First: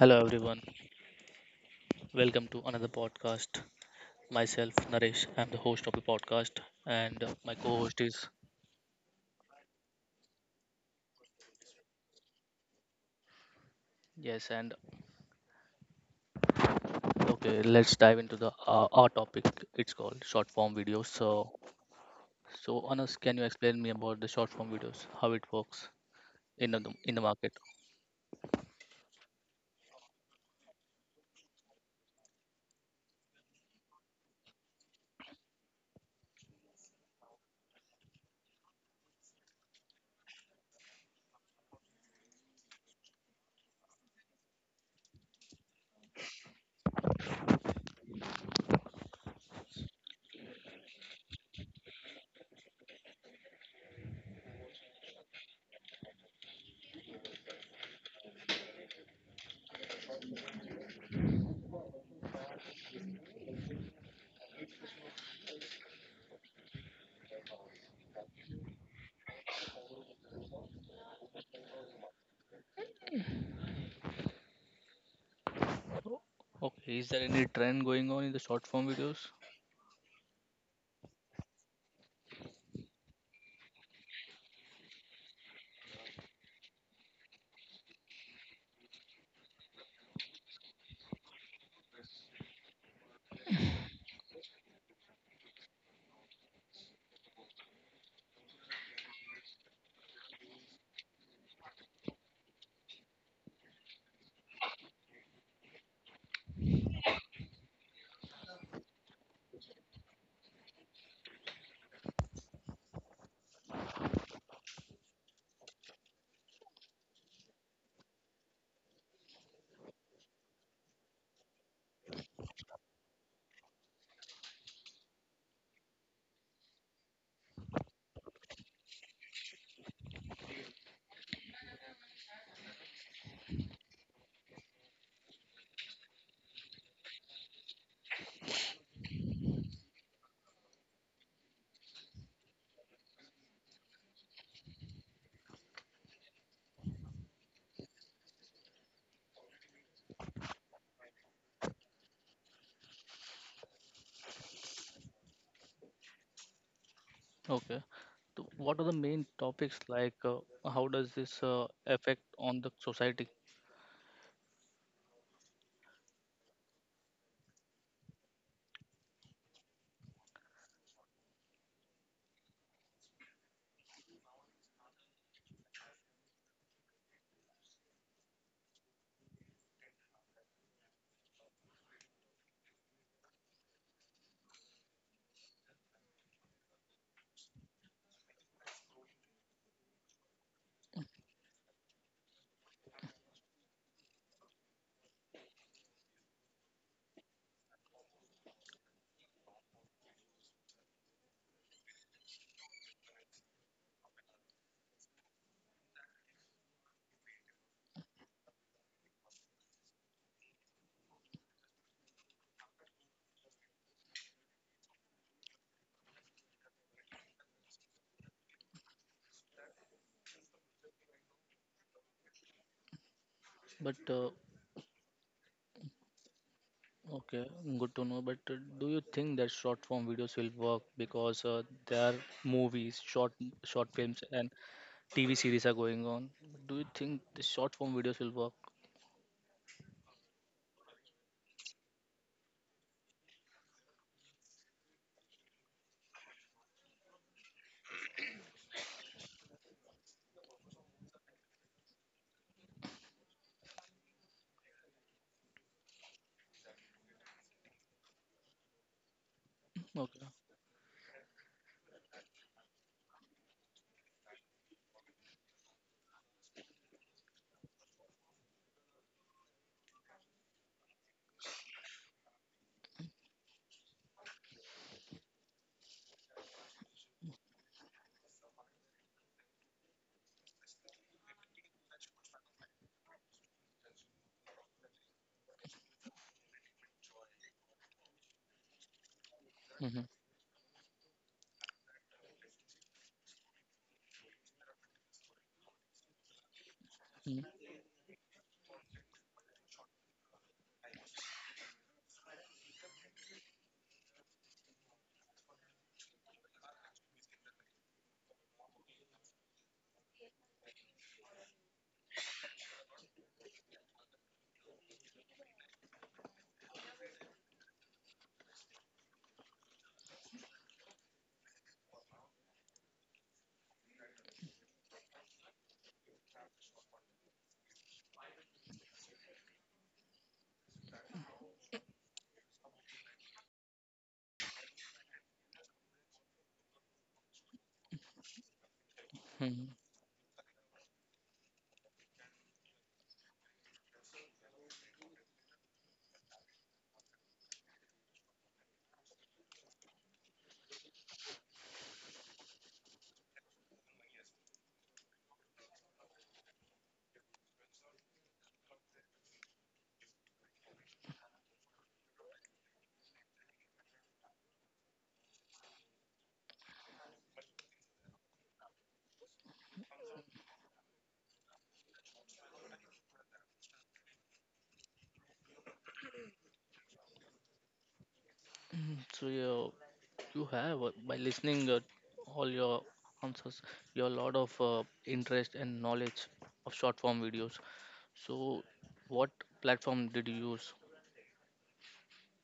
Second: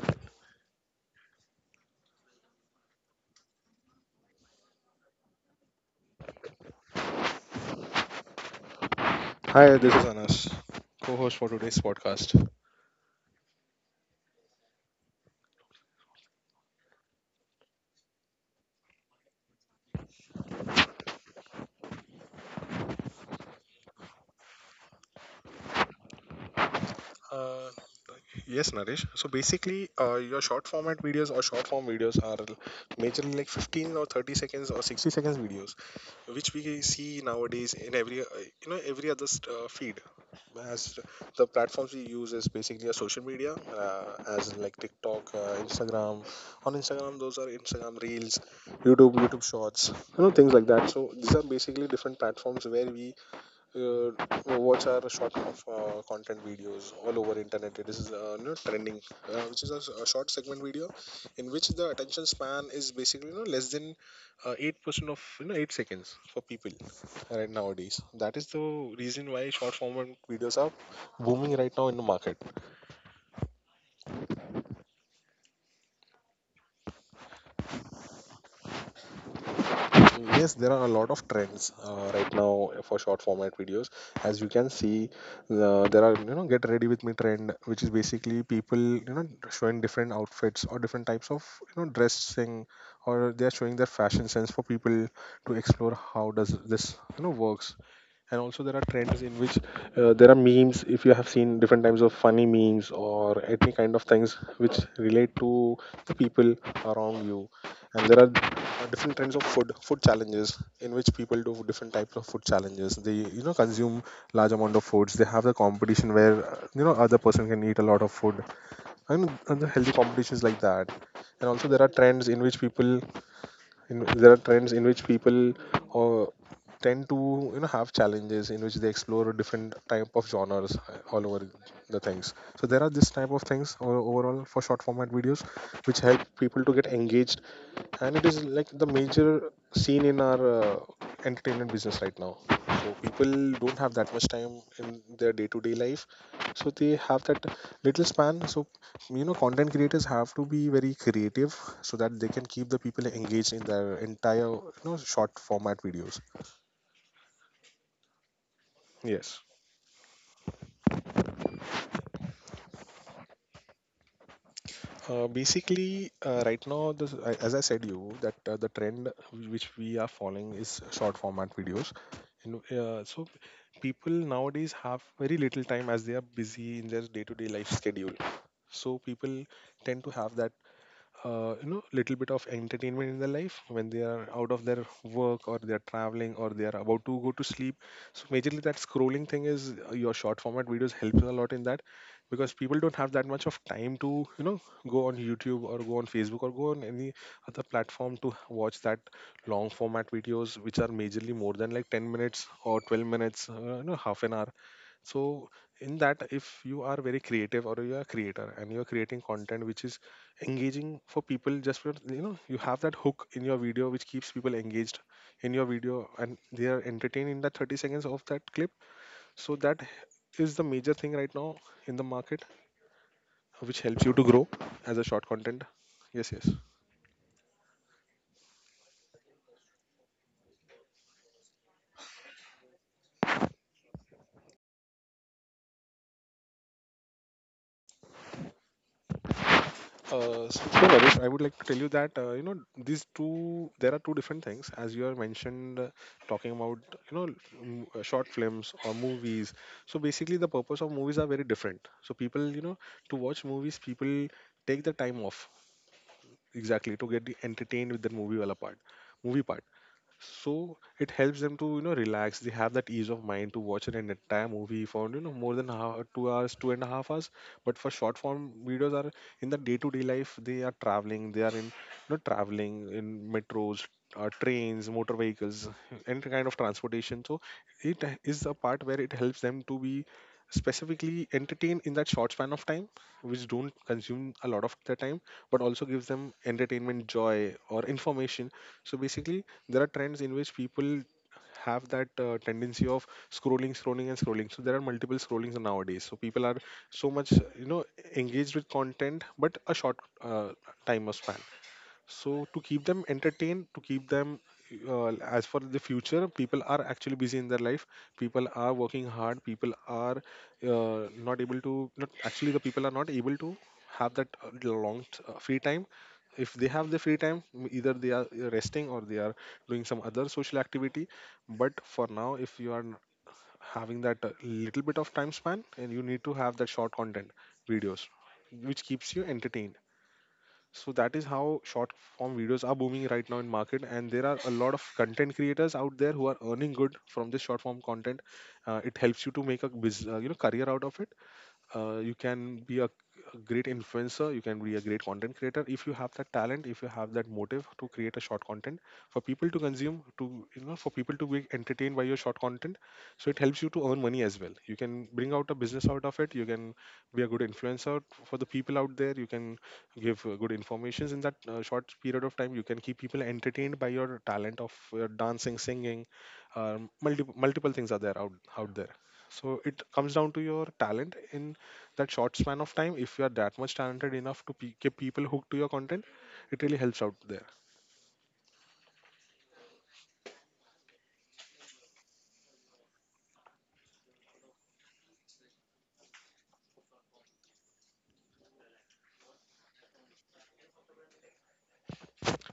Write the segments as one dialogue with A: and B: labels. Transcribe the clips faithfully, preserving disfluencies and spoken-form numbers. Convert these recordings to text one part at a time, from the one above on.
A: Hello everyone. Welcome to another podcast. Myself Naresh. I'm the host of the podcast, and my co-host is
B: Hi, this is Anas, co-host for today's podcast.
A: yes. And okay, let's dive into the uh, our topic. It's called short form videos. So, so Anas, can you explain me about the short form videos? How it works in the in the market?
B: Uh, yes, Naresh. So basically, uh, your short format videos or short form videos are majorly like fifteen or thirty seconds or sixty seconds videos, which we see nowadays in every uh, you know every other st- uh, feed. As the platforms we use is basically a social media, uh, as like TikTok, uh, Instagram. On Instagram, those are Instagram Reels, YouTube, YouTube Shorts, you know things like that. So these are basically different platforms where we uh, uh, watch our short uh, content videos all over internet. It is uh, you know, trending, uh, which is a, s- a short segment video in which the attention span is basically you know less than uh, eight percent of you know eight seconds for people right nowadays. That is the reason why short format videos are booming right now in the market.
A: Okay. Is there any trend going on in the short form videos?
B: Yes, there are a lot of trends uh, right now for short format videos. As you can see, uh, there are, you know get ready with me trend, which is basically people you know showing different outfits or different types of you know dressing, or they are showing their fashion sense for people to explore how does this you know works. And also there are trends in which uh, there are memes, if you have seen different types of funny memes or any kind of things which relate to the people around you. And there are uh, different kinds of food food challenges in which people do different types of food challenges. They you know consume large amount of foods. They have the competition where uh, you know other person can eat a lot of food, and, and the healthy competitions like that. And also there are trends in which people in, there are trends in which people uh, tend to you know have challenges in which they explore different type of genres uh, all over the things. So there are this type of things o- overall for short format videos which help people to get engaged. And it is like the major scene in our uh, entertainment business right now. So people don't have that much time in their day to day life, so they have that little span. So you know content creators have to be very creative, so that they can keep the people engaged in their entire you know short format videos.
A: Okay. So what are the main
B: Yes.
A: topics like? Uh, how does this uh, affect on the society?
B: Uh, basically, uh, right now, this, I- as I said you, that uh, the trend which we are following is short format videos. And, uh, so people nowadays have very little time as they are busy in their day-to-day life schedule. So people tend to have that uh, you know little bit of entertainment in their life when they are out of their work, or they are traveling, or they are about to go to sleep. So majorly, that scrolling thing is, uh, your short format videos helps a lot in that. Because people don't have that much of time to you know go on YouTube, or go on Facebook, or go on any other platform to watch that long format videos which are majorly more than like ten minutes or twelve minutes, uh, you know half an hour. So in that, if you are very creative or you are a creator and you are creating content which is engaging for people, just for, you know you have that hook in your video which keeps people engaged in your video, and they are entertained in that thirty seconds of that clip. So that is the major thing right now in the market which
A: But
B: helps you to
A: uh,
B: grow as a short content. Yes yes
A: Okay, good to know. But uh, do you think that short form videos will work because uh, there are movies, short short films, and T V series are going on? Do you think the short form videos will work?
B: Uh, so, so Naresh, I would like to tell you that uh, you know these two, there are two different things, as you have mentioned uh, talking about, you know m- uh, short films or movies. So basically, the purpose of movies are very different. So people, you know to watch movies, people take the time off exactly to get the entertained with the movie wala part, movie part.
A: Okay.
B: So it helps them to you know relax. They have that ease of mind to watch an entire movie for, you know more than half, two hours, two and a half hours. But for short form videos are, in the day-to-day life, they are traveling, they are in, you know traveling in metros, uh, trains, motor vehicles, any kind of transportation. So it is a part where it helps them to be specifically entertained in that short span of time, which don't consume a lot of their time, but also gives them entertainment, joy, or information. So basically, there are
A: Hmm.
B: trends in which people have that uh, tendency of scrolling, scrolling, and scrolling. So there are multiple scrollings nowadays. So people are so much,
A: Hmm.
B: you know, engaged with content, but a short uh, time of span. So to keep them entertained, to keep them, uh, as for the future, people are actually busy in their life. People are working hard. People are uh, not able to. Not actually, the people are not able to have that uh, long t- uh, free time. If they have the free time, m- either they are uh, resting, or they are doing some other social activity. But for now, if you are n- having that uh, little bit of time span, and you need to have that short content videos, which keeps you entertained. So that is how short form videos are booming right now in market, and there are a lot of content creators out there who are earning good from this short form content. Uh, it helps you to make a
A: Hmm.
B: bus- uh, you know career out of it. Uh, you can be a, a great influencer, you can be a great content creator if you have that talent, if you have that motive to create a short content for people to consume, to, you know for people to be entertained by your short content. So it helps you to earn money as well, you can bring out a business out of it, you can be a good influencer for the people out there. You can give uh, good informations in that uh, short period of time, you can keep people entertained by your talent of uh, dancing, singing. um, multiple multiple things are there out out there. So it comes down to your talent in that short span of time, if you are that much talented enough to pe- get people hooked to your content. It really helps out there.
A: So yeah, you have, uh, by listening uh, all your answers, you have a lot of uh, interest and knowledge of short form videos. So, what platform did you use?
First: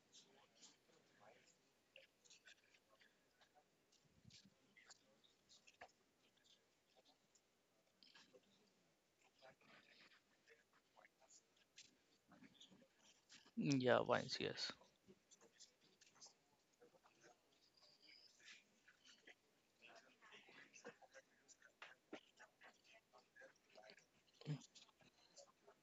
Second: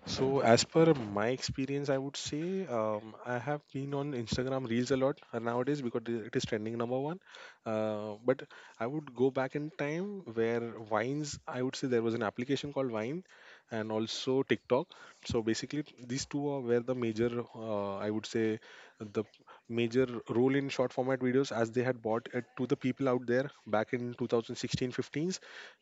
B: So, as per my experience, I would say, um, I have been on Instagram Reels a lot uh, nowadays, because it it is trending number one. Uh, but I would go back in time where Vines, I would say there was an application called Vine, and
A: Yeah, Vines.
B: also
A: Yes.
B: TikTok. So basically, these two are where the major, uh, I would say, the major role in short format videos, as they had bought it to the people out there back in two thousand sixteen, fifteens.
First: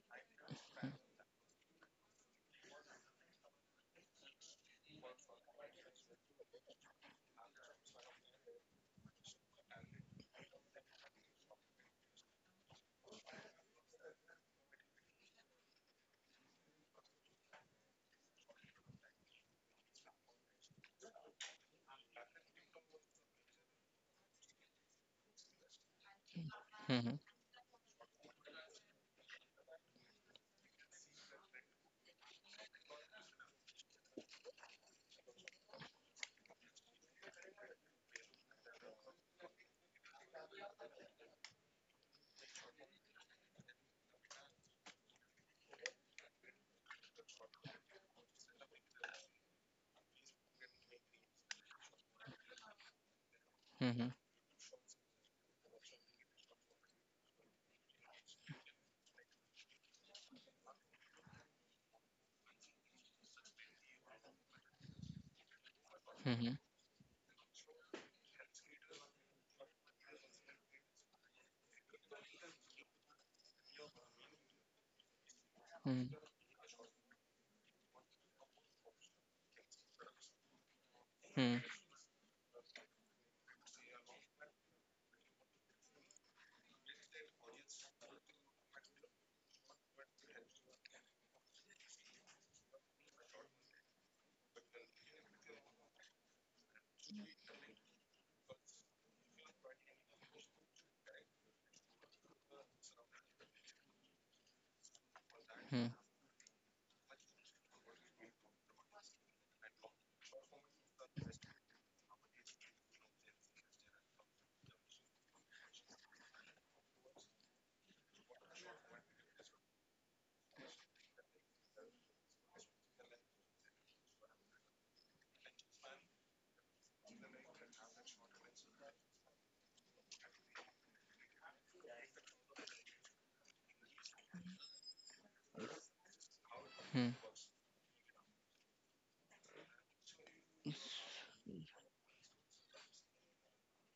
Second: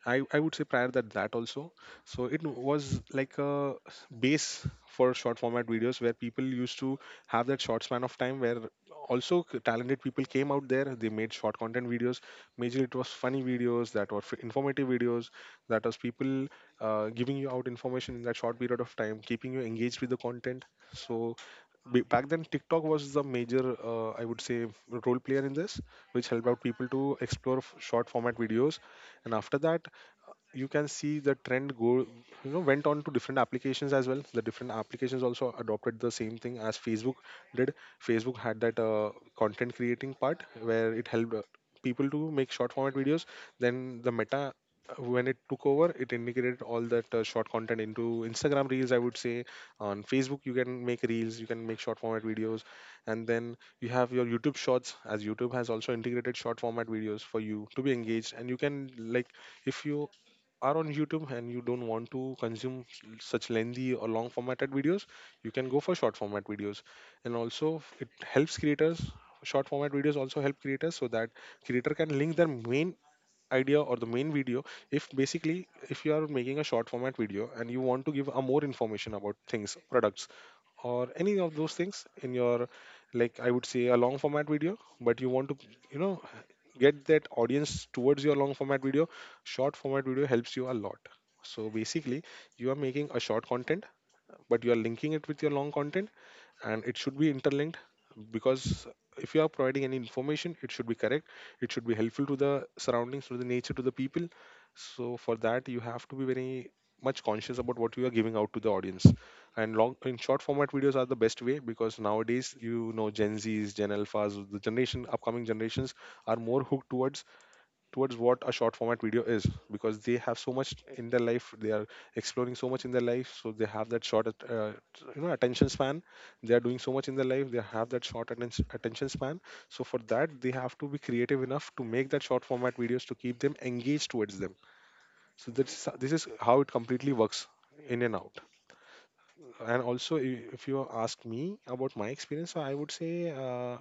B: I, I would say prior that that also. So it was like a base for short format videos where people used to have that short span of time, where also c- talented people came out there, they made short content videos. Majorly it was funny videos, that were f- informative videos, that was people uh, giving you out information in that short period of time, keeping you engaged with the content. So b- back then, TikTok was the major, uh, I would say, role player in this, which helped out people to
A: Hmm.
B: explore f- short format videos. And after that, you can see the trend go you know went on to different applications as well. The different applications also adopted the same thing, as Facebook did. Facebook had that uh, content creating part where it helped uh, people to make short format videos. Then the Meta, uh, when it took over, it integrated all that uh, short content into Instagram Reels, I would say. On Facebook you can make reels, you can make short format videos. And then you
A: Hmm.
B: have your YouTube Shorts, as YouTube has also integrated short format videos for you to be engaged. And you can, like, if you are on YouTube and you don't want to consume s- such lengthy or long formatted videos, you can go for short format
A: Hmm.
B: videos. And also, it helps creators. Short format videos also help creators so that creator can link their main idea or the main video. If basically, if
A: Hmm.
B: you are making a short format video and you want to give a more information about things, products, or any
A: Hmm.
B: of those things in your, like, I would say, a long format video, but you want to, you know get that audience towards your long format video. Short format video helps you a lot. So basically, you are making a short content, but you are linking it with your long content, and it should be interlinked. Because if you are providing any information, it should be correct. It should be helpful to the surroundings, to the nature, to the people. So for that,
A: Hmm.
B: you have to be very much conscious about what you are giving out to the audience. And long in short format videos are the best way, because nowadays, you know Gen Z's, Gen Alphas, the generation, upcoming generations are more hooked towards towards what a short format video is. Because they have so much in their life, they are exploring so much in their life, so they have that short at- uh, you know attention span. They are doing so much in their life, they have that short atten- attention span. So for that, they have to be creative enough to make that short format videos to keep them engaged towards them. So that's this is how it
A: Hmm.
B: completely works, in and out. And also, i- if you ask me about my experience, so I would say, uh,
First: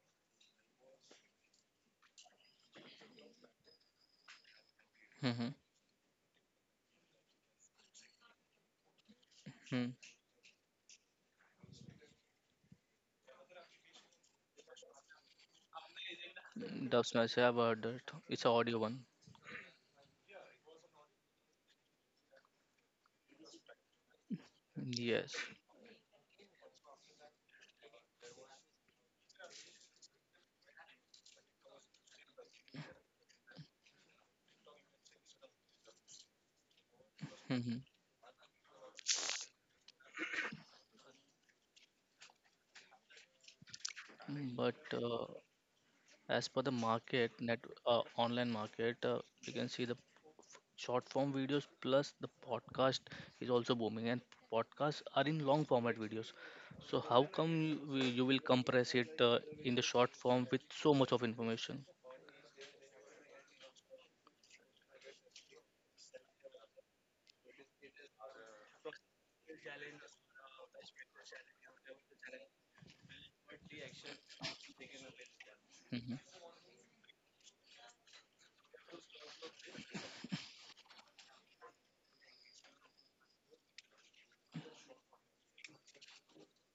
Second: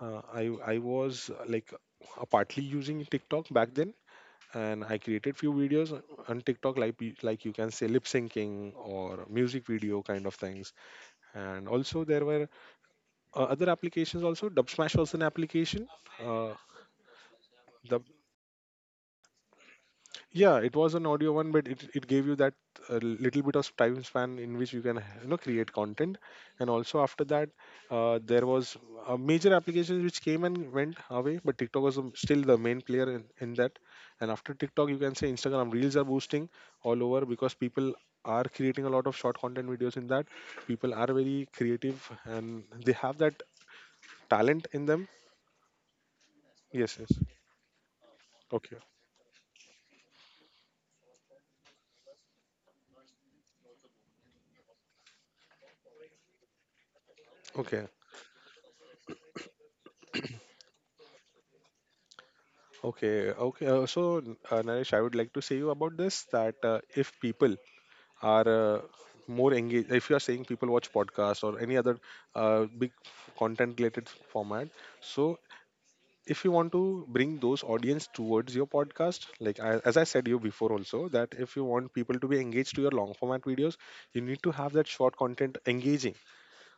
B: uh, i i was, uh, like, uh, partly using TikTok back then. And I created few
A: Hmm.
B: videos on TikTok, like you- like you can say lip syncing or music
A: Hmm.
B: video kind of things. And also there were uh, other applications also. Dub Smash was an application. Uh,
A: Dub Smash, I've heard
B: the
A: it. It's an audio one.
B: Yeah, it was an audio one, but it, it gave you that uh, little bit of time span in which you can
A: Yes.
B: you know create content. And also after that, uh, there was a major applications which came and went away, but TikTok was the- still the main player in, in that. And after TikTok, you can say Instagram Reels are boosting all over, because
A: Hmm. Hmm.
B: people are creating a lot of short content videos in that. People are very creative and they have that talent in
A: But
B: them.
A: uh, as per the
B: Yes, yes.
A: market, net uh, online
B: Okay.
A: market, uh, you can see the short form videos plus the podcast is also booming, and podcasts are in long format videos. So how come
B: Okay.
A: you, you will compress it uh, in the short form with so much of information?
B: Okay, okay. Uh, so, uh, Naresh, I would like to say you about this that uh, if people are, uh, more engaged, if you are saying people watch podcasts or any other uh, big content related format, so
A: Hmm.
B: if you want to bring those audience towards your podcast, like I, as I said you before also, that if you want people to be engaged to your long format videos, you need to have that short content engaging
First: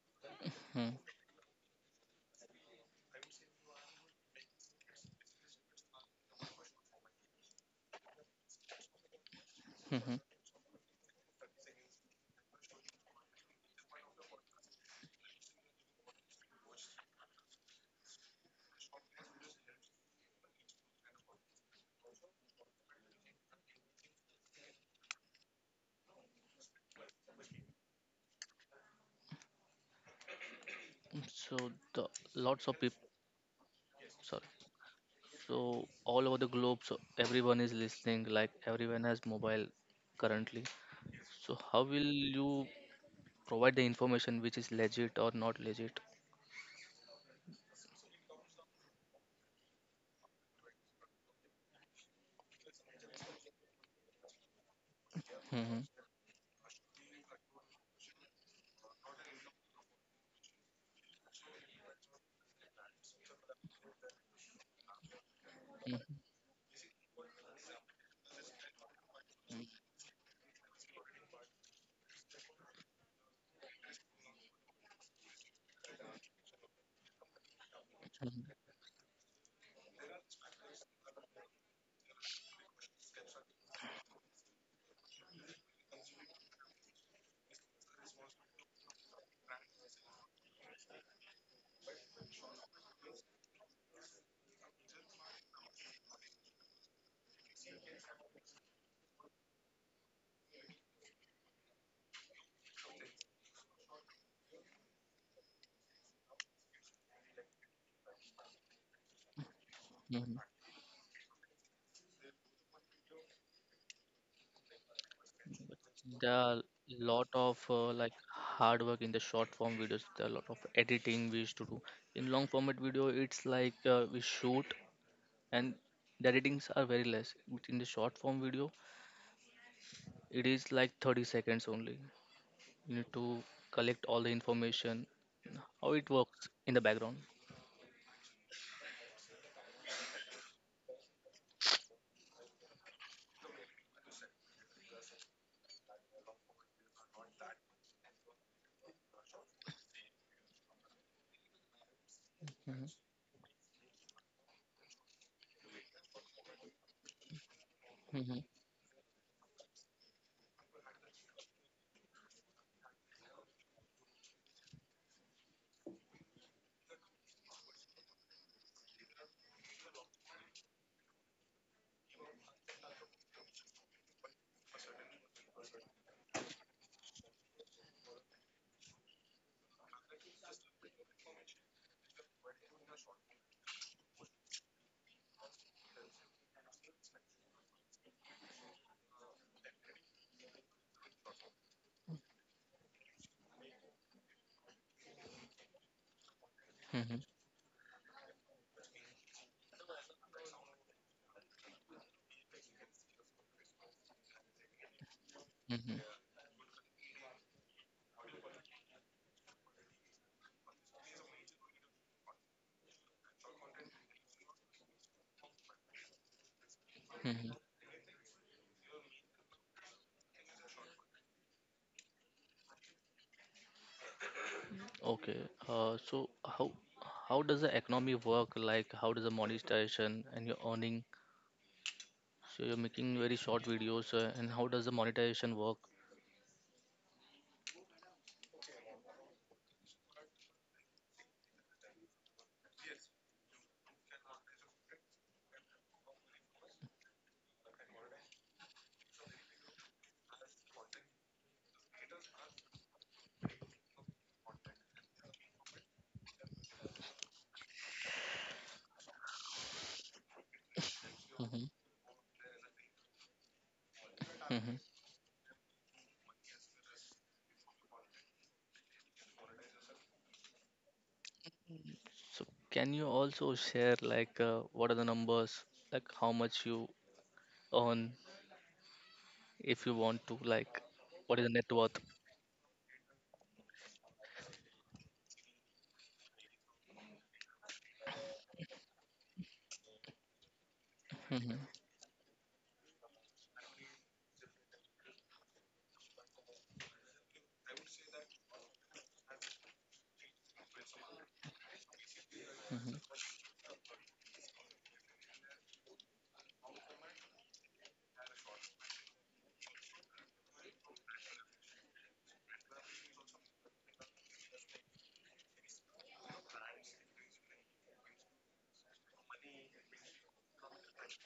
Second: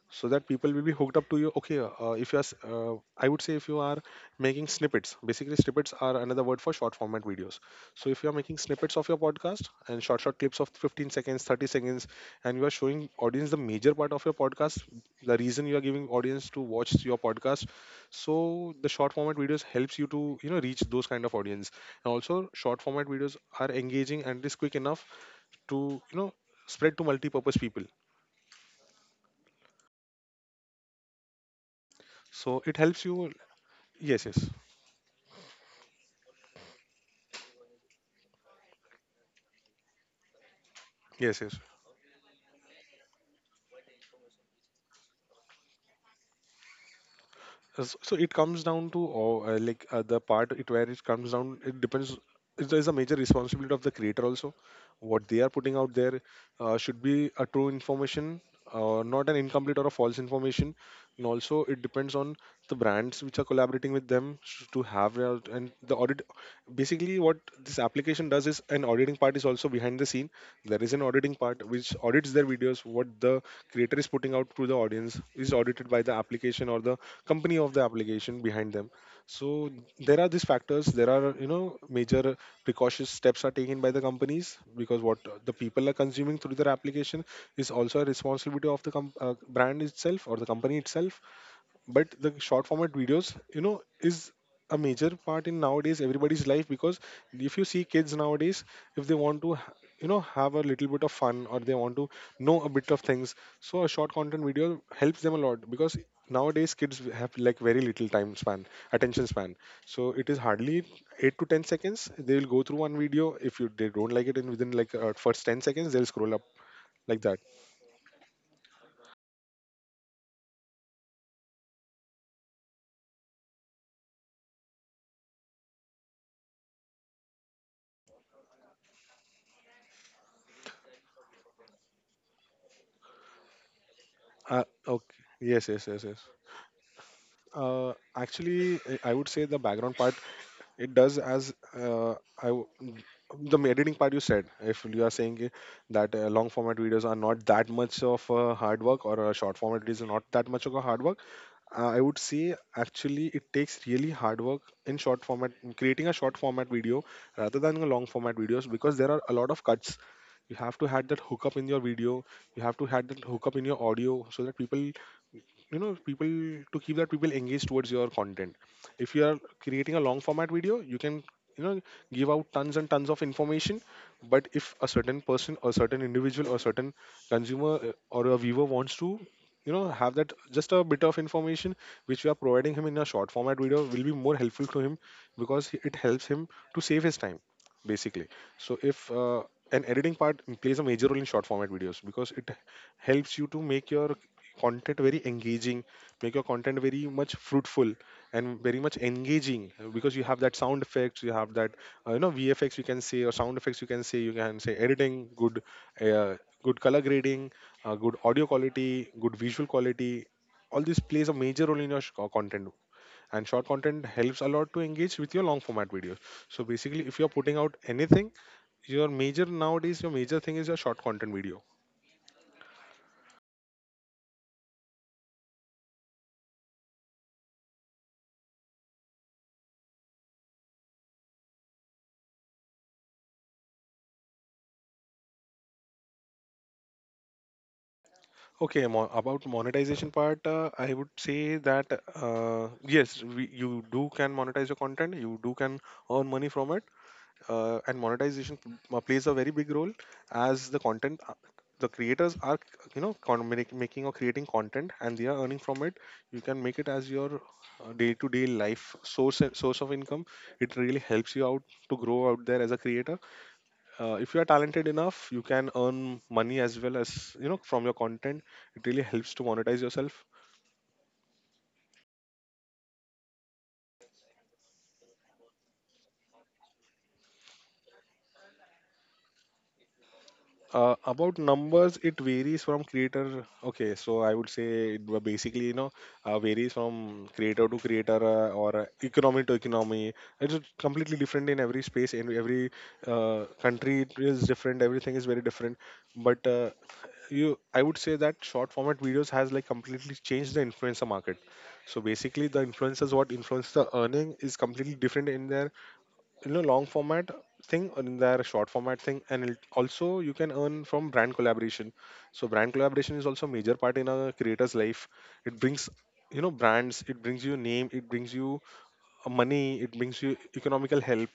B: so that people will be
A: Hmm.
B: hooked up to you. Okay. uh, if you are s- uh, I would say if you are making snippets. Basically, snippets are another word for short format videos. So if you are making snippets of your podcast, and
A: Hmm.
B: short short clips of fifteen seconds, thirty seconds, and you are showing audience the major part of your podcast, the reason you are giving audience to watch your podcast, so the short format videos helps you to you know reach those kind of audience. And also short format videos are engaging and it is quick enough to, you know spread to multi-purpose people.
A: Hmm. So the
B: So
A: lots
B: it
A: of
B: helps
A: people.
B: you. Yes, yes.
A: Sorry. So all over the globe, so everyone is listening, like everyone has mobile currently.
B: Yes, yes.
A: So how will you provide the information which is legit or not legit?
B: Uh, s- So it comes down to, or, uh, like, uh, the part it where it comes down. It depends. It is a major responsibility of the creator also. What they are putting
A: Hmm.
B: out there uh, should be a true information, uh, not an incomplete or a false information. And also, it depends on the brands which are collaborating with them, sh- to have their- and the
A: Hmm.
B: audit. Basically, what this application does is an auditing part is also behind the scene. There is an auditing part which audits their videos. What the creator is putting out to the audience is audited by the application or the company of the application behind
A: Hmm.
B: them. So there are these factors, there are, you know major precautious steps are taken by the companies, because what the people are consuming through their application is also a responsibility of the com- uh, brand itself or the company itself. But the short format videos, you know is a major part in nowadays everybody's life, because if you see kids nowadays, if they want to, you know have a little bit of fun, or they want to know a bit of things, so a short content video helps them a lot, because nowadays kids have like very little time span, attention span. So it is
A: Hmm.
B: hardly eight to ten seconds they will go through one video. If you they don't like it in, within like, uh, first ten seconds, they'll scroll
A: There
B: up
A: are
B: like
A: lot
B: that.
A: of uh, like hard work in the short form videos. There are a lot of editing we used to do. In long format video, it's like uh, we shoot and the editings are very less. But in the short form video, it is like thirty seconds only. You need to collect all the
B: Uh,
A: information
B: okay. Yes, yes,
A: how
B: yes,
A: it
B: yes.
A: works in the background.
B: Uh, actually, I I would say the background part, it does as, uh, I w- the editing part you said. If you are saying, i- that uh, long format videos are not that much of a hard work, or a short format is not that much of a hard work, uh, I would say
A: Hmm.
B: actually it takes really hard work in short format in creating a short format video, rather than a long format
A: Hmm.
B: videos, because there are a lot of cuts. You have to have that hookup in your video, you have to have that hookup in your audio, so that people, you know people, to keep that people engaged towards your content. If you are creating a long format video, you can, you know give out tons and tons of information. But if a certain person or certain individual or certain consumer, uh, or a viewer wants to, you know have that just a bit of information which we are providing him in a short format video, will be more helpful to him, because he- it helps him to save his time, basically. So if, uh, an editing part plays a major role in short format videos, because it helps you to make your content very engaging, make your content very
A: Hmm.
B: much fruitful and very much engaging, uh, because you have that sound effects, you have that, uh, you know VFX you can say, or sound effects you can say, you can say editing good,
A: Hmm.
B: uh, good color grading, uh, good audio quality, good visual quality, all this plays a major role in your sh- co- content. And short content helps a lot to engage with your long format videos. So basically, if you're putting
A: Hmm.
B: out anything, your major, nowadays, your major thing is your short content video.
A: Okay. Uh, so how how does the economy work, like how does the monetization and your earning? So you're making very short videos, uh, and how does the monetization work?
B: Okay, mo- about monetization part, uh, I would say that, uh, yes, we, you do can monetize your content, you do can earn money from it, uh, and monetization, p- uh, plays a very big role as the content, uh, the creators are, you know, con- make- making or creating content, and they are earning from it. You can make it as your, uh, day-to-day life, source source of income. It really helps you out
A: Hmm.
B: to grow out there as a creator. Uh, if you are
A: Hmm.
B: talented enough, you can earn money as well, as you know from your content. It really helps to monetize yourself.
A: So can you also share, like uh, what are the numbers, like how much you earn, if you want to, like
B: Uh,
A: what
B: about
A: is the net worth?
B: numbers, it varies from creator. Okay, so I would say it wa- basically, you know uh, varies from creator to creator, uh, or, uh, economy to economy. It's just completely different
A: Hmm.
B: in every space, in every uh, country, it is different, everything is very different. But uh, you I would say that short format videos has like completely changed the influencer market. So basically the
A: Hmm.
B: influencers, what influence the earning is completely different in their, you know long format thing, and in their short format thing. And it also, you can earn from brand collaboration. So brand collaboration is also a major part in a creator's life. It brings, you know brands, it brings you name, it brings you, uh, money, it brings you economical help.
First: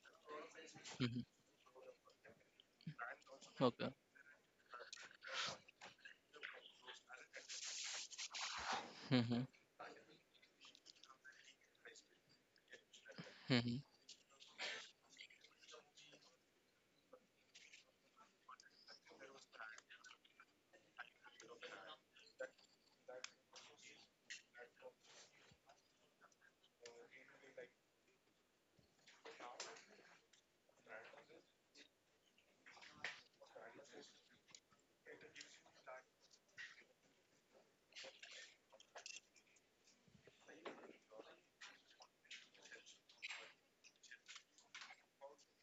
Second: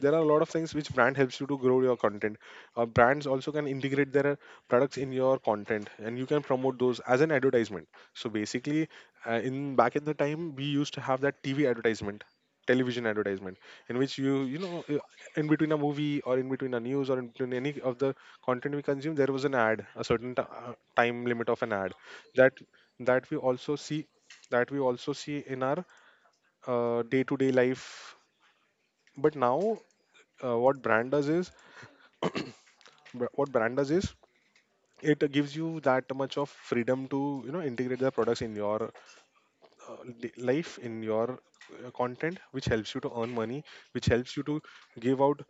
B: There are a lot of things which brand
A: Hmm.
B: helps you to grow your content. Uh, brands also can
A: Okay.
B: integrate their products in your content, and you can promote those as an advertisement. So basically,
A: Hmm.
B: uh,
A: Hmm.
B: in back in the time, we used to have that TV advertisement, television advertisement,
A: Hmm.
B: in which you you know uh, in between a movie, or in between a news, or in between any of the content we consume, there was an ad, a certain, t- uh, time limit of an ad. that that we also see that we also see in our, uh, day-to-day life. But now, uh, what brand does is br- what brand does is, it gives you that much of freedom to, you know integrate the products in your, uh, li- life, in your, uh, content, which helps you to earn money, which helps you to give out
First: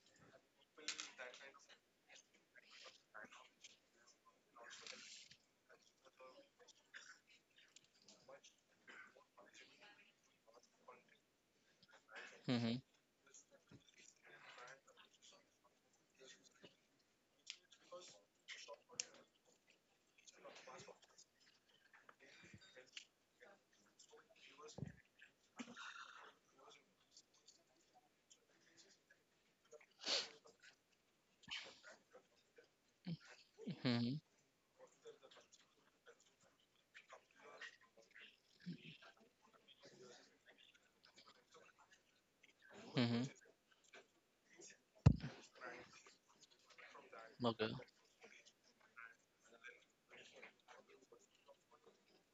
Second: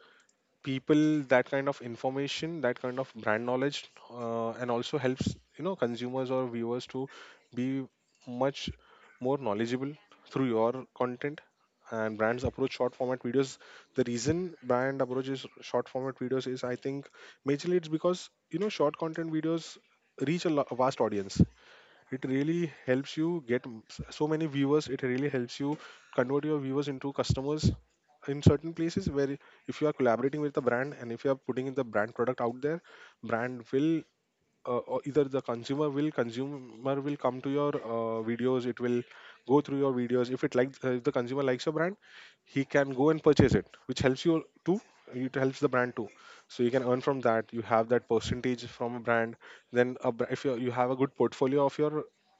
B: people that kind of information, that kind of brand knowledge, uh, and also helps, you know consumers or viewers to be much more knowledgeable through your content. And brands
A: Hmm.
B: approach
A: Hmm.
B: short format videos. The reason brand approaches short format videos is, I think, majorly it's because, you know short content videos reach a lo- a vast audience. It really helps you get m- s- so many viewers. It really helps you convert your viewers into customers. In certain places where if you are collaborating with the brand and if you are putting in the brand product out there, brand will uh, or either the consumer will consumer will come to your uh, videos, it will go through your videos. If it likes uh, if the consumer likes your brand, he can go and purchase it, which helps you too. It helps the brand too. So you can earn from that, you
A: Okay.
B: have that percentage from a brand. Then a, br- if you you have a good portfolio of your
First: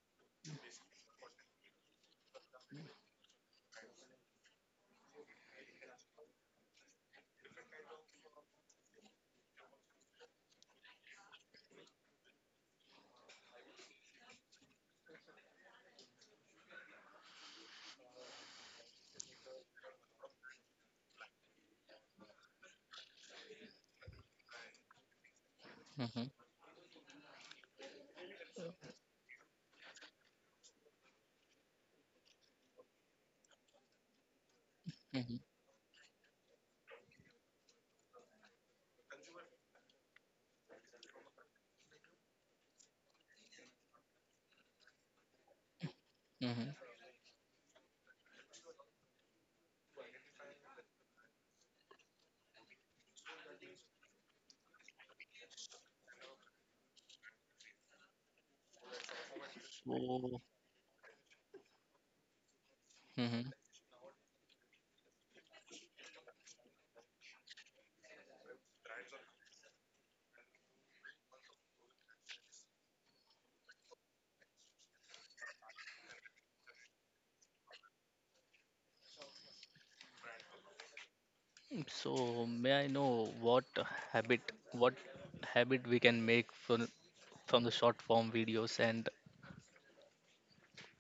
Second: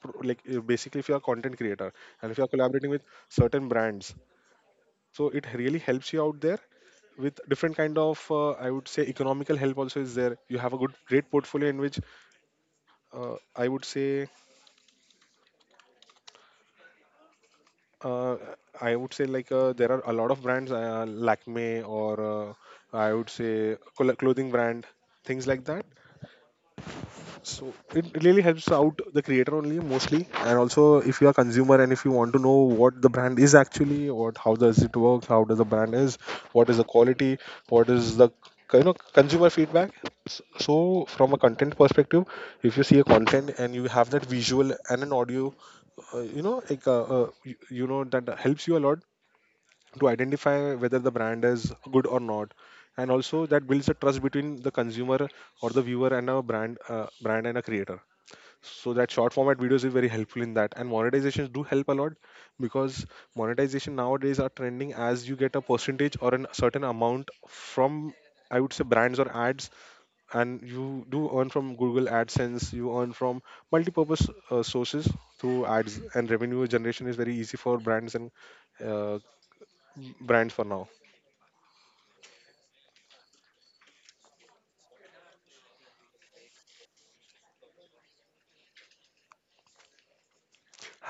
B: pro- like uh, basically, if you're a content creator and if you're collaborating with certain brands, so it really helps you out there with different kind of uh, I would say economical help also is there. You have a good great portfolio in which uh, I would say, uh, I would say, like, uh, there are a lot of brands, uh, Lakme or uh, I would say col- clothing brand, things like that.
A: Hmm. Hmm.
B: So it really helps out the creator only mostly, and also if you are consumer and if you want to know what the brand is actually, what, how does it work, how does the brand is, what is the quality, what is the, you know, consumer feedback. S- So from a content perspective, if you see a content and you have that visual and an audio, uh, you know,
A: Hmm.
B: like uh, uh, you, you know that helps you a lot to identify whether the brand is good or not. And also that builds a trust between the consumer or the viewer and a brand, uh, brand and a creator. So that short format videos is very helpful
A: So,
B: in that, and monetizations do help a lot because
A: hmm.
B: monetization nowadays are trending, as you get a percentage or a certain amount from, I would say, brands or ads. And you do earn from Google AdSense, you earn from multi-purpose uh, sources through ads, and revenue generation is very easy for brands and uh, brands for now.
A: So, may I know what habit, what habit we can make from from the short form videos? And,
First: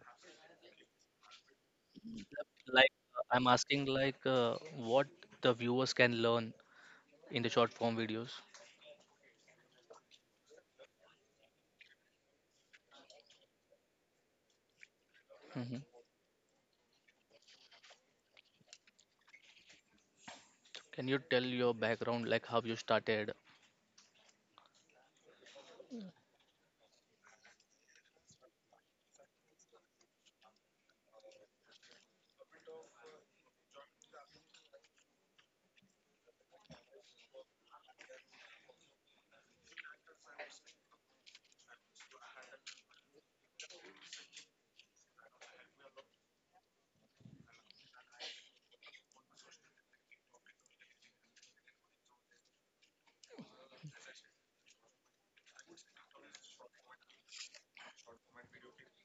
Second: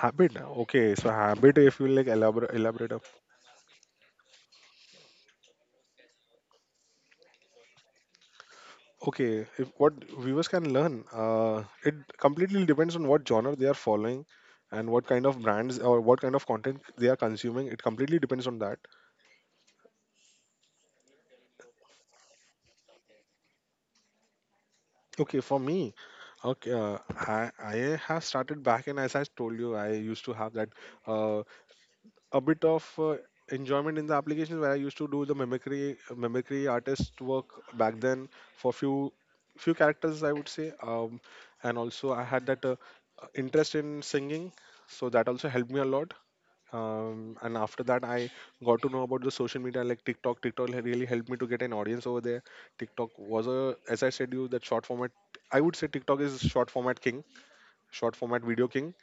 B: Habit, okay, so habit, if you like, elaborate,
A: like,
B: elaborate up.
A: I'm asking like, uh, what the viewers can learn in the short form videos.
B: Okay, if what viewers can learn, uh, it completely depends on what genre they are following and what kind of
A: Hmm.
B: brands or what kind of content they are consuming. It completely depends on that.
A: Can you tell your background, like how you started?
B: Okay, for me, okay, uh, I, I have started back, and as I told you, I used to have that uh, a bit of uh, enjoyment in the applications where I used to do the mimicry mimicry artist work back then for few few characters, I would say. Um, and also I had that uh, uh, interest in singing, so that also helped me a lot. Um, and after that I got to know about the social media like TikTok. TikTok had really helped me to get an audience over there. TikTok was a, as I said you, that short format, I would say TikTok is short format king, short format video king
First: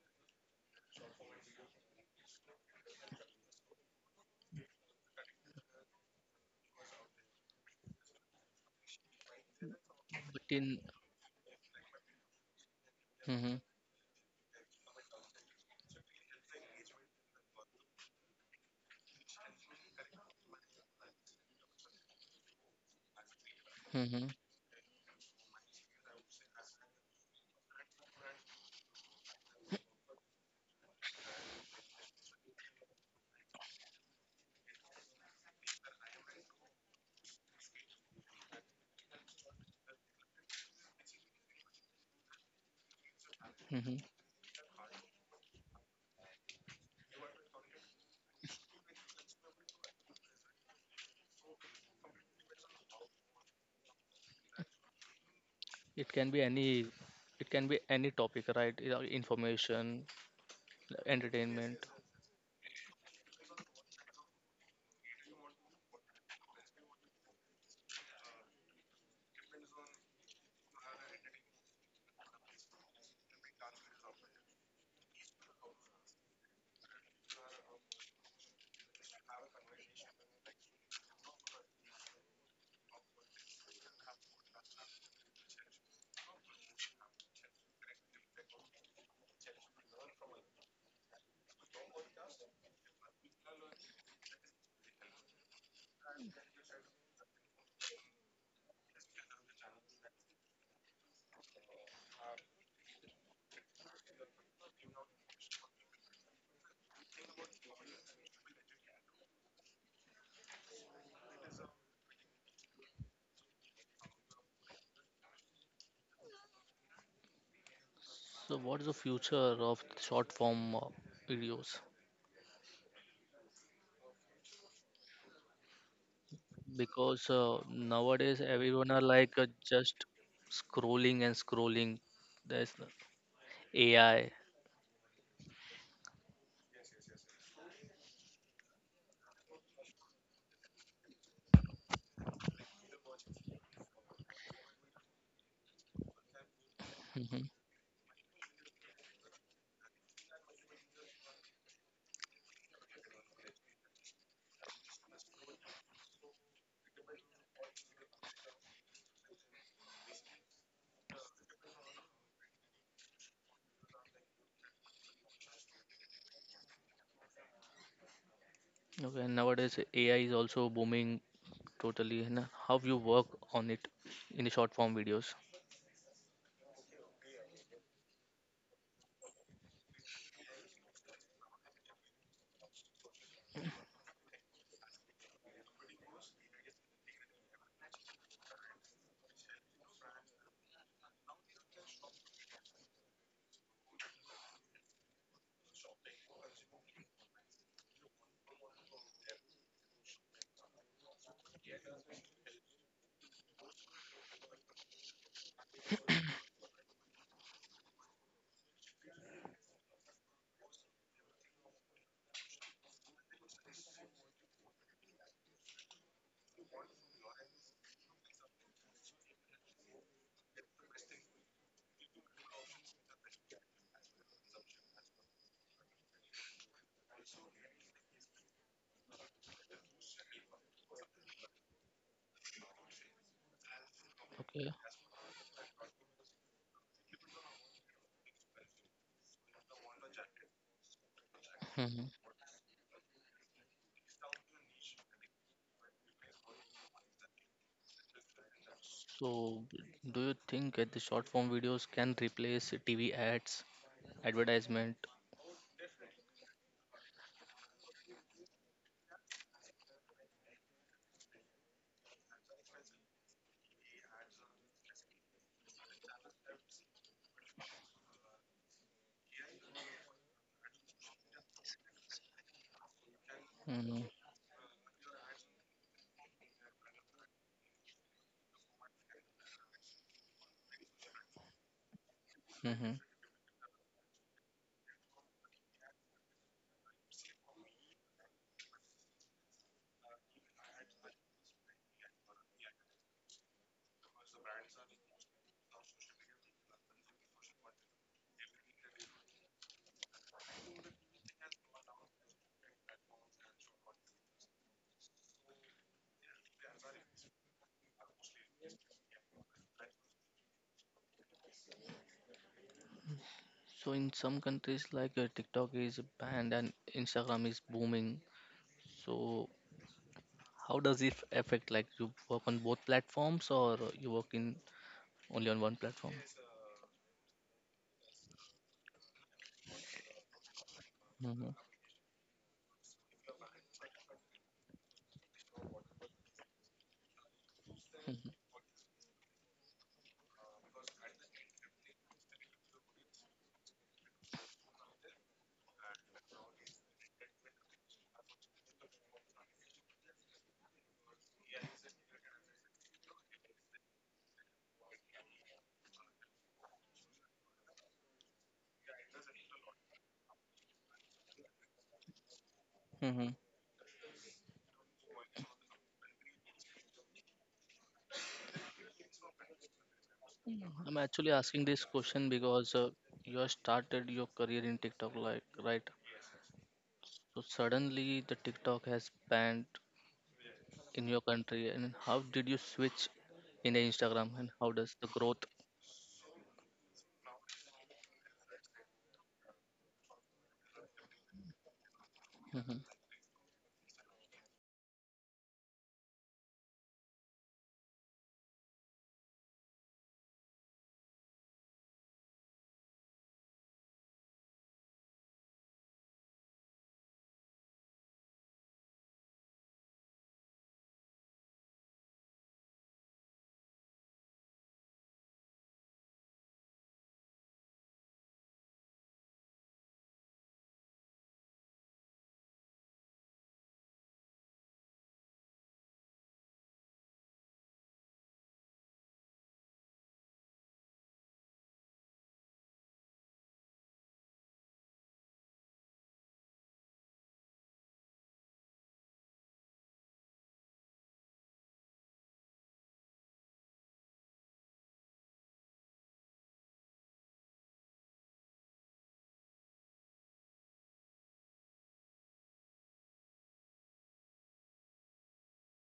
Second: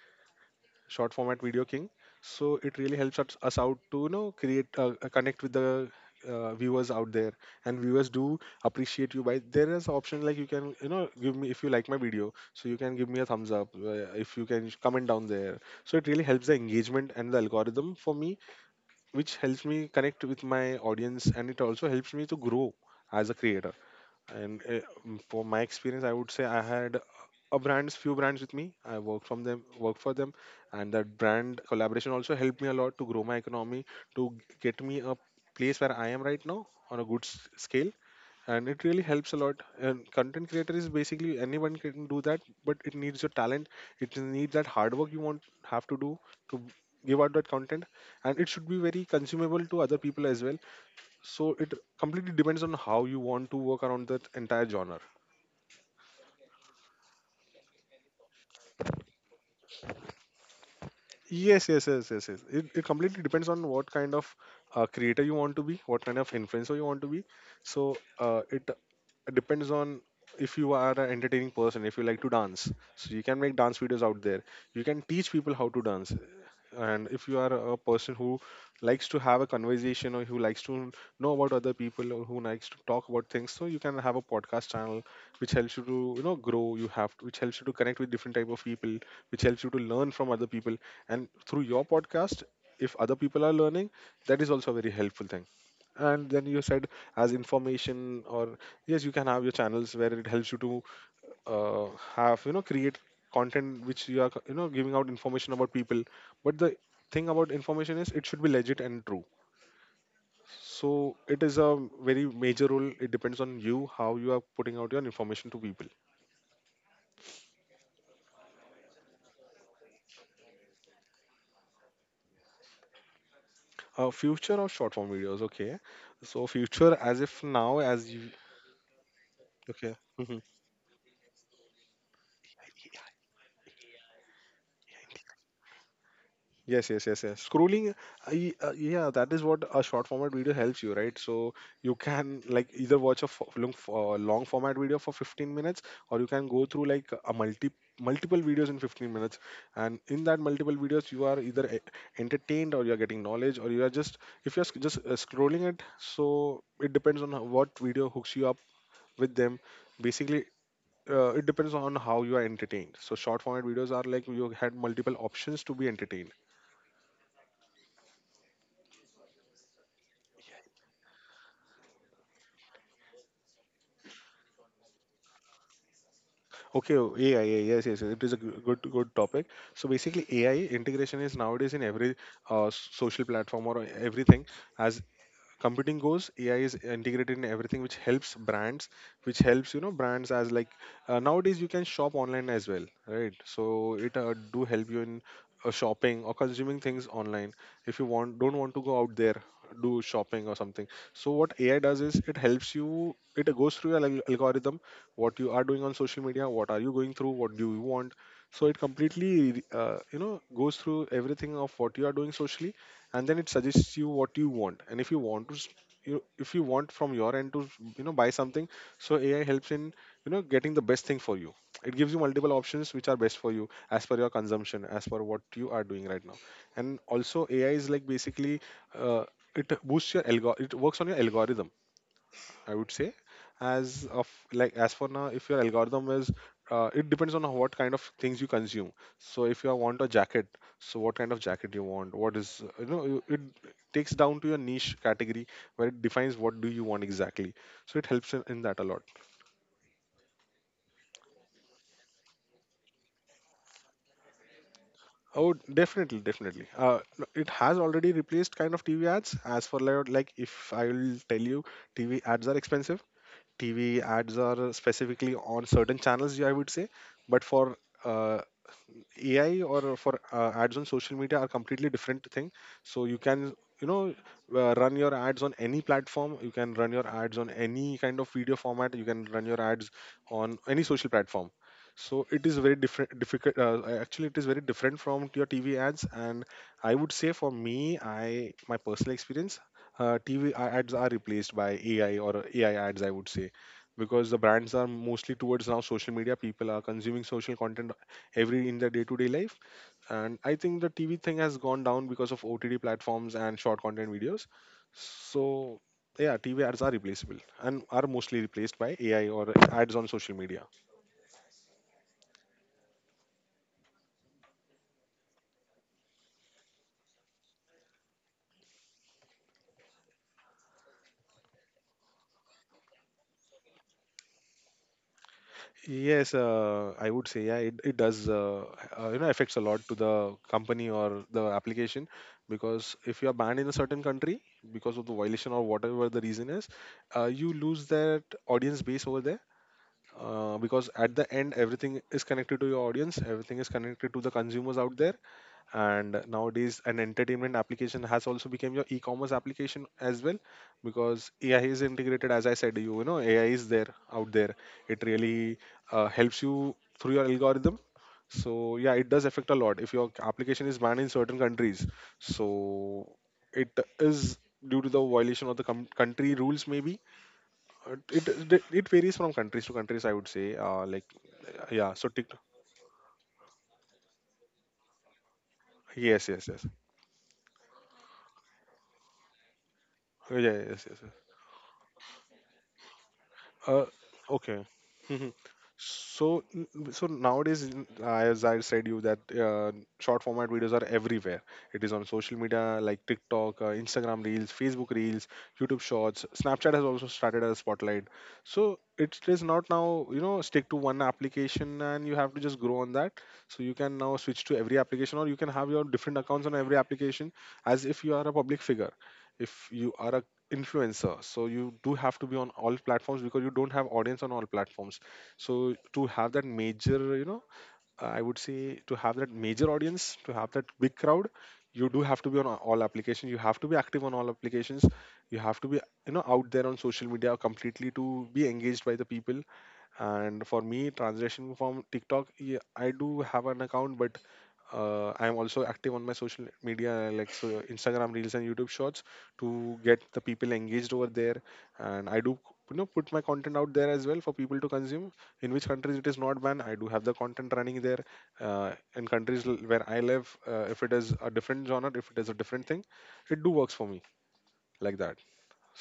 B: short format video king So it really helps us, us out to, you know, create uh, uh, connect with the uh, viewers out there. And viewers do appreciate you by, there is option like,
A: But
B: you can,
A: in,
B: you know, give me, if you like my video, so you can give me a thumbs
A: hmm.
B: up. Uh, if you can comment down there, so it really helps the engagement and the algorithm for me, which helps me connect with my audience, and it also helps me to grow as a creator.
A: Hmm.
B: And uh, mm, for my experience, I would say I had a brands, few brands with me. I worked from them, worked for them, and that brand collaboration also helped me a lot to grow my economy, to g- get me a place where I am right now on a good s- scale. And it really helps a lot. And content creator is basically anyone can do that, but it needs your talent.
A: Hmm.
B: It needs that hard work, you want have to do, to give out that content, and it should be very consumable to other people as well. So it completely depends on how you want to work around that entire genre.
A: It can be any, it can be any topic, right? You know, information,
B: Yes
A: entertainment.
B: yes yes yes, yes, It, it completely depends on what kind of uh, creator you want to be, what kind of influencer you want to be. So uh, it depends on, if you are an entertaining person, if you like to dance, so you can make dance videos out there, you can teach people how to dance. And if you are a person who likes to have a conversation, or who likes to know about other people, or who likes to talk about things, so you can have a podcast channel which helps you to, you know, grow. You have to, which helps you to connect with different type of people, which helps you to learn from other people, and through your podcast, if other people are learning, that is also a very helpful thing. And then you said, as information, or yes, you can have your channels where it helps you to uh, have, you know, create content which you are, you know, giving out information about people. But the thing about information is it should be legit and true, so it is a very major role. It depends on you, how you are putting out your information to people.
A: So what is the future of short form uh, videos?
B: Uh, future of short form videos, okay, so future as if
A: Because
B: now,
A: uh,
B: as you,
A: nowadays everyone are like, uh,
B: okay. Mhm.
A: just scrolling and scrolling. There's the A I.
B: Yes, yes, yes, yes. Scrolling, uh, uh, yeah, that is what a short format video helps you, right? So you can like either watch a fo- long, f- uh, long format video for fifteen minutes, or you can go through like a multi
A: Mhm.
B: multiple videos in fifteen minutes. And in that multiple videos, you are either e- entertained, or you are getting knowledge, or you are just, if you're sc- just uh, scrolling it. So it depends on how, what video hooks you up with them. Basically, uh, it depends on how you are entertained. So short format videos are like, you had multiple options to be entertained.
A: Okay, and nowadays A I is also booming totally. And how you work on it in the short form videos?
B: Okay, oh, AI, A I, yes, yes, yes, it is a g- good, good topic. So basically, A I integration is nowadays in every uh, social platform or everything. As computing goes, A I is integrated in everything, which helps brands, which helps, you know, brands as like, uh, nowadays you can shop online as well, right? So it uh, do help you in uh, shopping or consuming things online, if you want, don't want to go out there, do shopping or something. So what A I does is, it helps you, it goes through your al- algorithm, what you are doing on social media, what are you going through, what do you want. So it completely uh, you know, goes through everything of what you are doing socially, and then it suggests you what you want. And if you want to s- you, if you want from your end to, you know, buy something, so A I helps in, you know, getting the best thing for you. It gives you multiple options which are best for you, as per your consumption, as per what you are doing right now. And also A I is like, basically, uh, it boosts your algo- it works on your algorithm, I would say. As of
A: Okay.
B: like, as for now, if your algorithm is uh, it depends on what kind of things you consume. So if you want a jacket, so what kind of jacket you
A: Hmm.
B: want, what is, uh, you know, you- it takes down to your niche category where it defines what do you want exactly. So it helps in, in that a lot.
A: So, do you think that the short form videos can replace T V ads, advertisement?
B: Oh, definitely, definitely. Uh, no, it has already replaced kind of T V ads. As for like like if I will tell you, T V ads are expensive, T V ads are specifically on certain channels, I would say. But for uh, A I or for uh, ads on social media are completely different thing. So you can, you know,
A: Mm-hmm.
B: uh, run your ads on any platform. You can run your ads on any kind of video format. You can run your ads on any social platform. So it is very
A: Mm-hmm.
B: different. Difficult. Uh, actually, it is very different from your T V ads. And I would say for me, I, my personal experience, uh, T V ads are replaced by A I or A I ads. I would say because the brands are mostly towards now social media, people are consuming social content every in their day-to-day life, and I think the TV thing has gone down because of OTT platforms and short content videos. So yeah, TV ads are replaceable and are mostly replaced by AI or ads on social media.
A: So, in some countries like, uh, TikTok is banned and Instagram is booming. So, how does it affect? Like, you work on both platforms or you work in only on one platform?
B: Yes, uh, I would say yeah, it, it does uh, uh, you know affects a lot to the company or the
A: Mm-hmm.
B: application, because if you are banned in a certain country because of the violation or whatever the reason is, uh, you lose that audience base over there. Uh, because at the end, everything is connected to your audience, everything is connected to the consumers out there. And nowadays an entertainment application has also become your e-commerce application as well, because AI is integrated. As I said, you know AI is there out there, it really uh, helps you through your algorithm. So yeah, it does affect a lot if your application is banned in certain countries. So
A: Hmm.
B: it is due to the violation of the com- country rules maybe. uh, it it it varies from countries to countries, I would say, uh,
A: I'm
B: like,
A: actually asking
B: uh,
A: this
B: yeah. So
A: question
B: TikTok,
A: because, uh, you have started your career in TikTok, like, right?
B: yes, yes, yes,
A: So suddenly the TikTok has banned
B: yeah, yeah, yes, yes,
A: in
B: yes.
A: your country and how did you switch in the
B: Uh,
A: Instagram and
B: okay.
A: how does the
B: Mhm.
A: growth?
B: So, n- so nowadays, n- as I said you that uh, short format videos are everywhere. It is on social
A: Hmm.
B: media like TikTok, uh, Instagram Reels, Facebook Reels, YouTube Shorts. Snapchat has also started as Spotlight. So it is not now, you know stick to one application and you have to just grow on that. So you can now switch to every application, or you can have your different accounts on every application as if you are a public figure. If you are a influencer, so you do have to be on all platforms because you don't have audience on all platforms. So to have that major, you know I would say, to have that major audience, to have that big crowd, you do have to be on a- all applications, you have to be active on all applications, you have to be, you know out there on social media completely to be engaged by the people. And for me, translation from TikTok, yeah, I do have an account, but uh, I'm also active on my social media like, so Instagram Reels and YouTube Shorts, to get the people engaged over there. And I do, you know put my content out there as well for people to consume. In which countries it is not banned, I do have the content running there. Uh, in countries l- where I live, uh, if it is a different genre, if it is a different thing, it do works for me, like that.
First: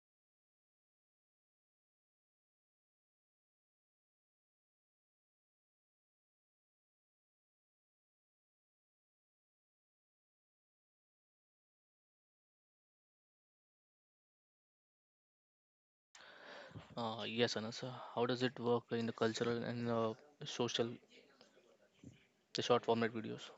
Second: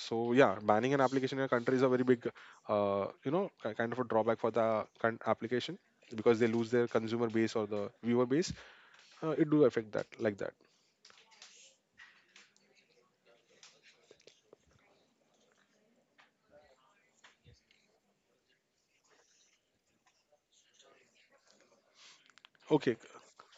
B: So yeah, banning an application in a country is a very big uh, you know ki- kind of a drawback for the con- application, because they lose their consumer base or the viewer base. Uh, it do affect that, like that.
A: Uh, yes, Anas. uh, How does it work in the cultural and uh, social, the short
B: Okay, c-
A: format videos?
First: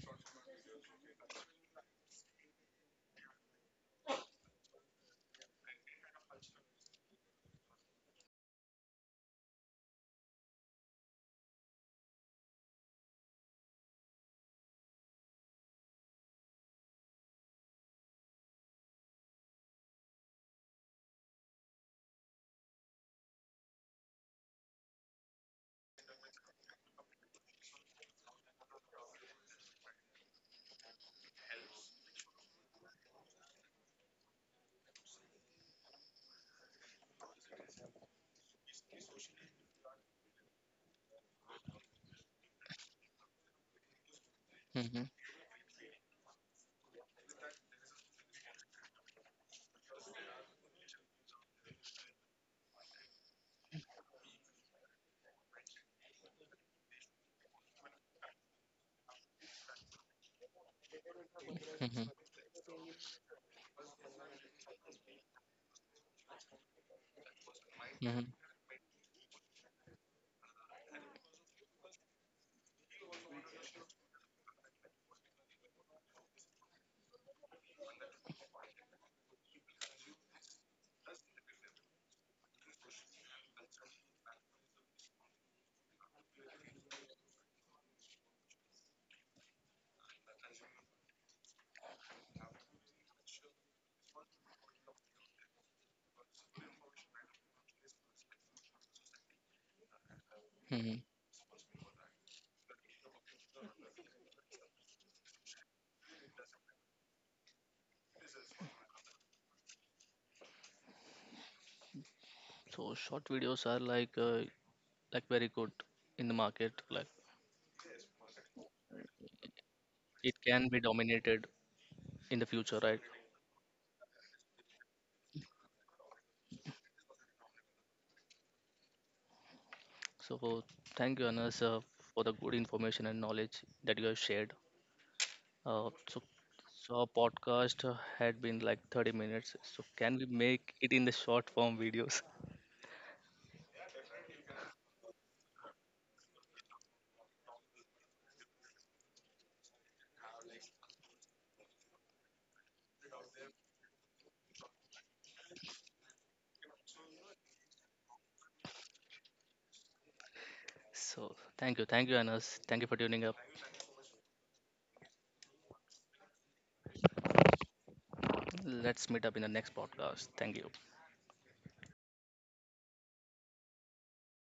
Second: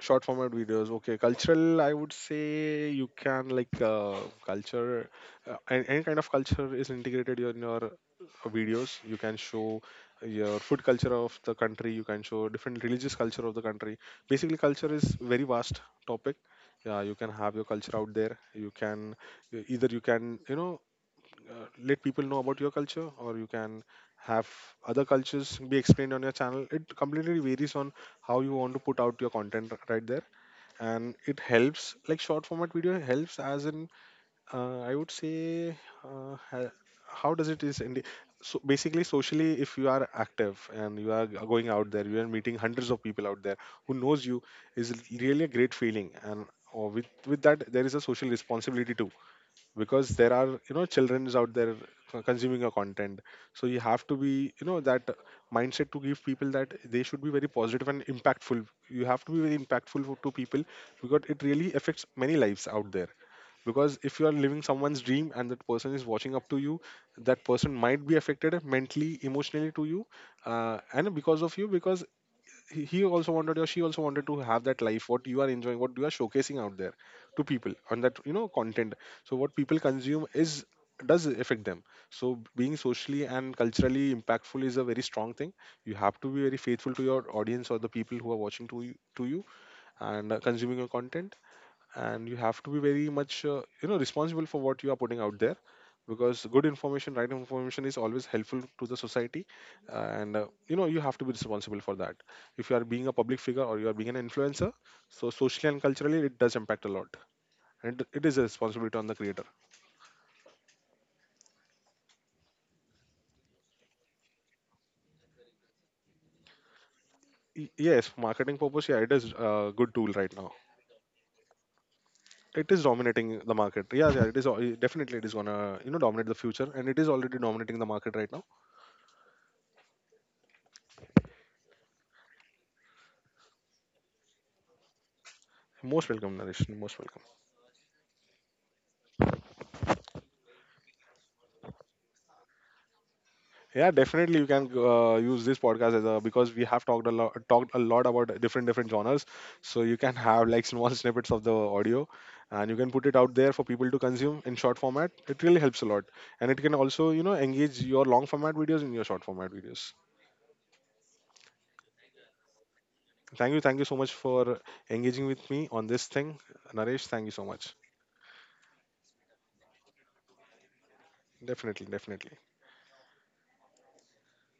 B: short format videos. Okay, cultural. I would say you can like uh, culture, uh, any, any kind of culture is integrated in your uh, videos. You can show your food culture of the country. You can show different religious culture of the country. Basically, culture is very vast topic. Yeah, you can have your culture out there. You can, either you can, you know uh, let people know about your culture, or you can have other cultures be explained on your channel. It completely varies on how you want to put out your content r- right there. And it helps, like short format video helps as in uh, I would say uh, ha- how does it is in the, so basically, socially, if you are active and you are g- going out there, you are meeting hundreds of people out there who knows you is
A: Hmm.
B: really a great feeling. And or with with that there is a social responsibility too, because there are, you know childrens out there co- consuming your content. So you have to be, you know that mindset to give people, that they should be very positive and impactful. You have to be very impactful for- to people, because it really
A: Hmm.
B: affects many lives out there. Because if you are living someone's dream and that person is watching up to you, that person might be
A: Hmm.
B: affected mentally, emotionally, to you. Uh, and because of you, because he he also wanted, or she also wanted, to have that life what you are enjoying, what you are showcasing out there to people. And that, you know content. So what people consume is, does affect them. So being socially and culturally impactful is a very strong thing. You have to be very faithful to your audience, or the people who are watching to you, to you and uh, consuming your content. And you have to be very much uh, you know responsible for what you are putting out there, because good information, right information, is always helpful to the society. And uh, you know
A: Hmm.
B: you have to be responsible for that if you are being a public figure, or you are being an influencer. So socially and culturally, it does impact a lot. And it it is a responsibility on the creator.
A: So short videos are like, uh, like very good in the market. Like
B: Y- yes, for marketing purpose, yeah, it is a good tool right
A: it
B: now.
A: can be dominated in the
B: It is
A: future, right?
B: dominating the market, yeah, yeah, it is al- definitely, it is gonna, you know dominate the future, and it is already dominating the market right now.
A: So thank you, Anas, uh, for the good information and knowledge that you have shared. Uh,
B: Most
A: so,
B: welcome, Naresh,
A: so
B: most
A: our
B: welcome.
A: podcast uh, had been like thirty minutes. So can we make it in the short form videos?
B: Yeah, definitely you can uh, use this podcast as a, because we have talked a lot talked a lot about different different genres. So you can have like small snippets of the audio, and you can put it out there for people to consume in short format. It really helps a lot. And it can also, you know, engage your long format videos in your short format videos.
A: So thank you, thank you, Anas. Thank you for tuning up.
B: Thank you, thank you so much for engaging with me on this thing. Naresh, thank you so much.
A: Let's meet up in the next podcast. Thank you.
B: Definitely, definitely.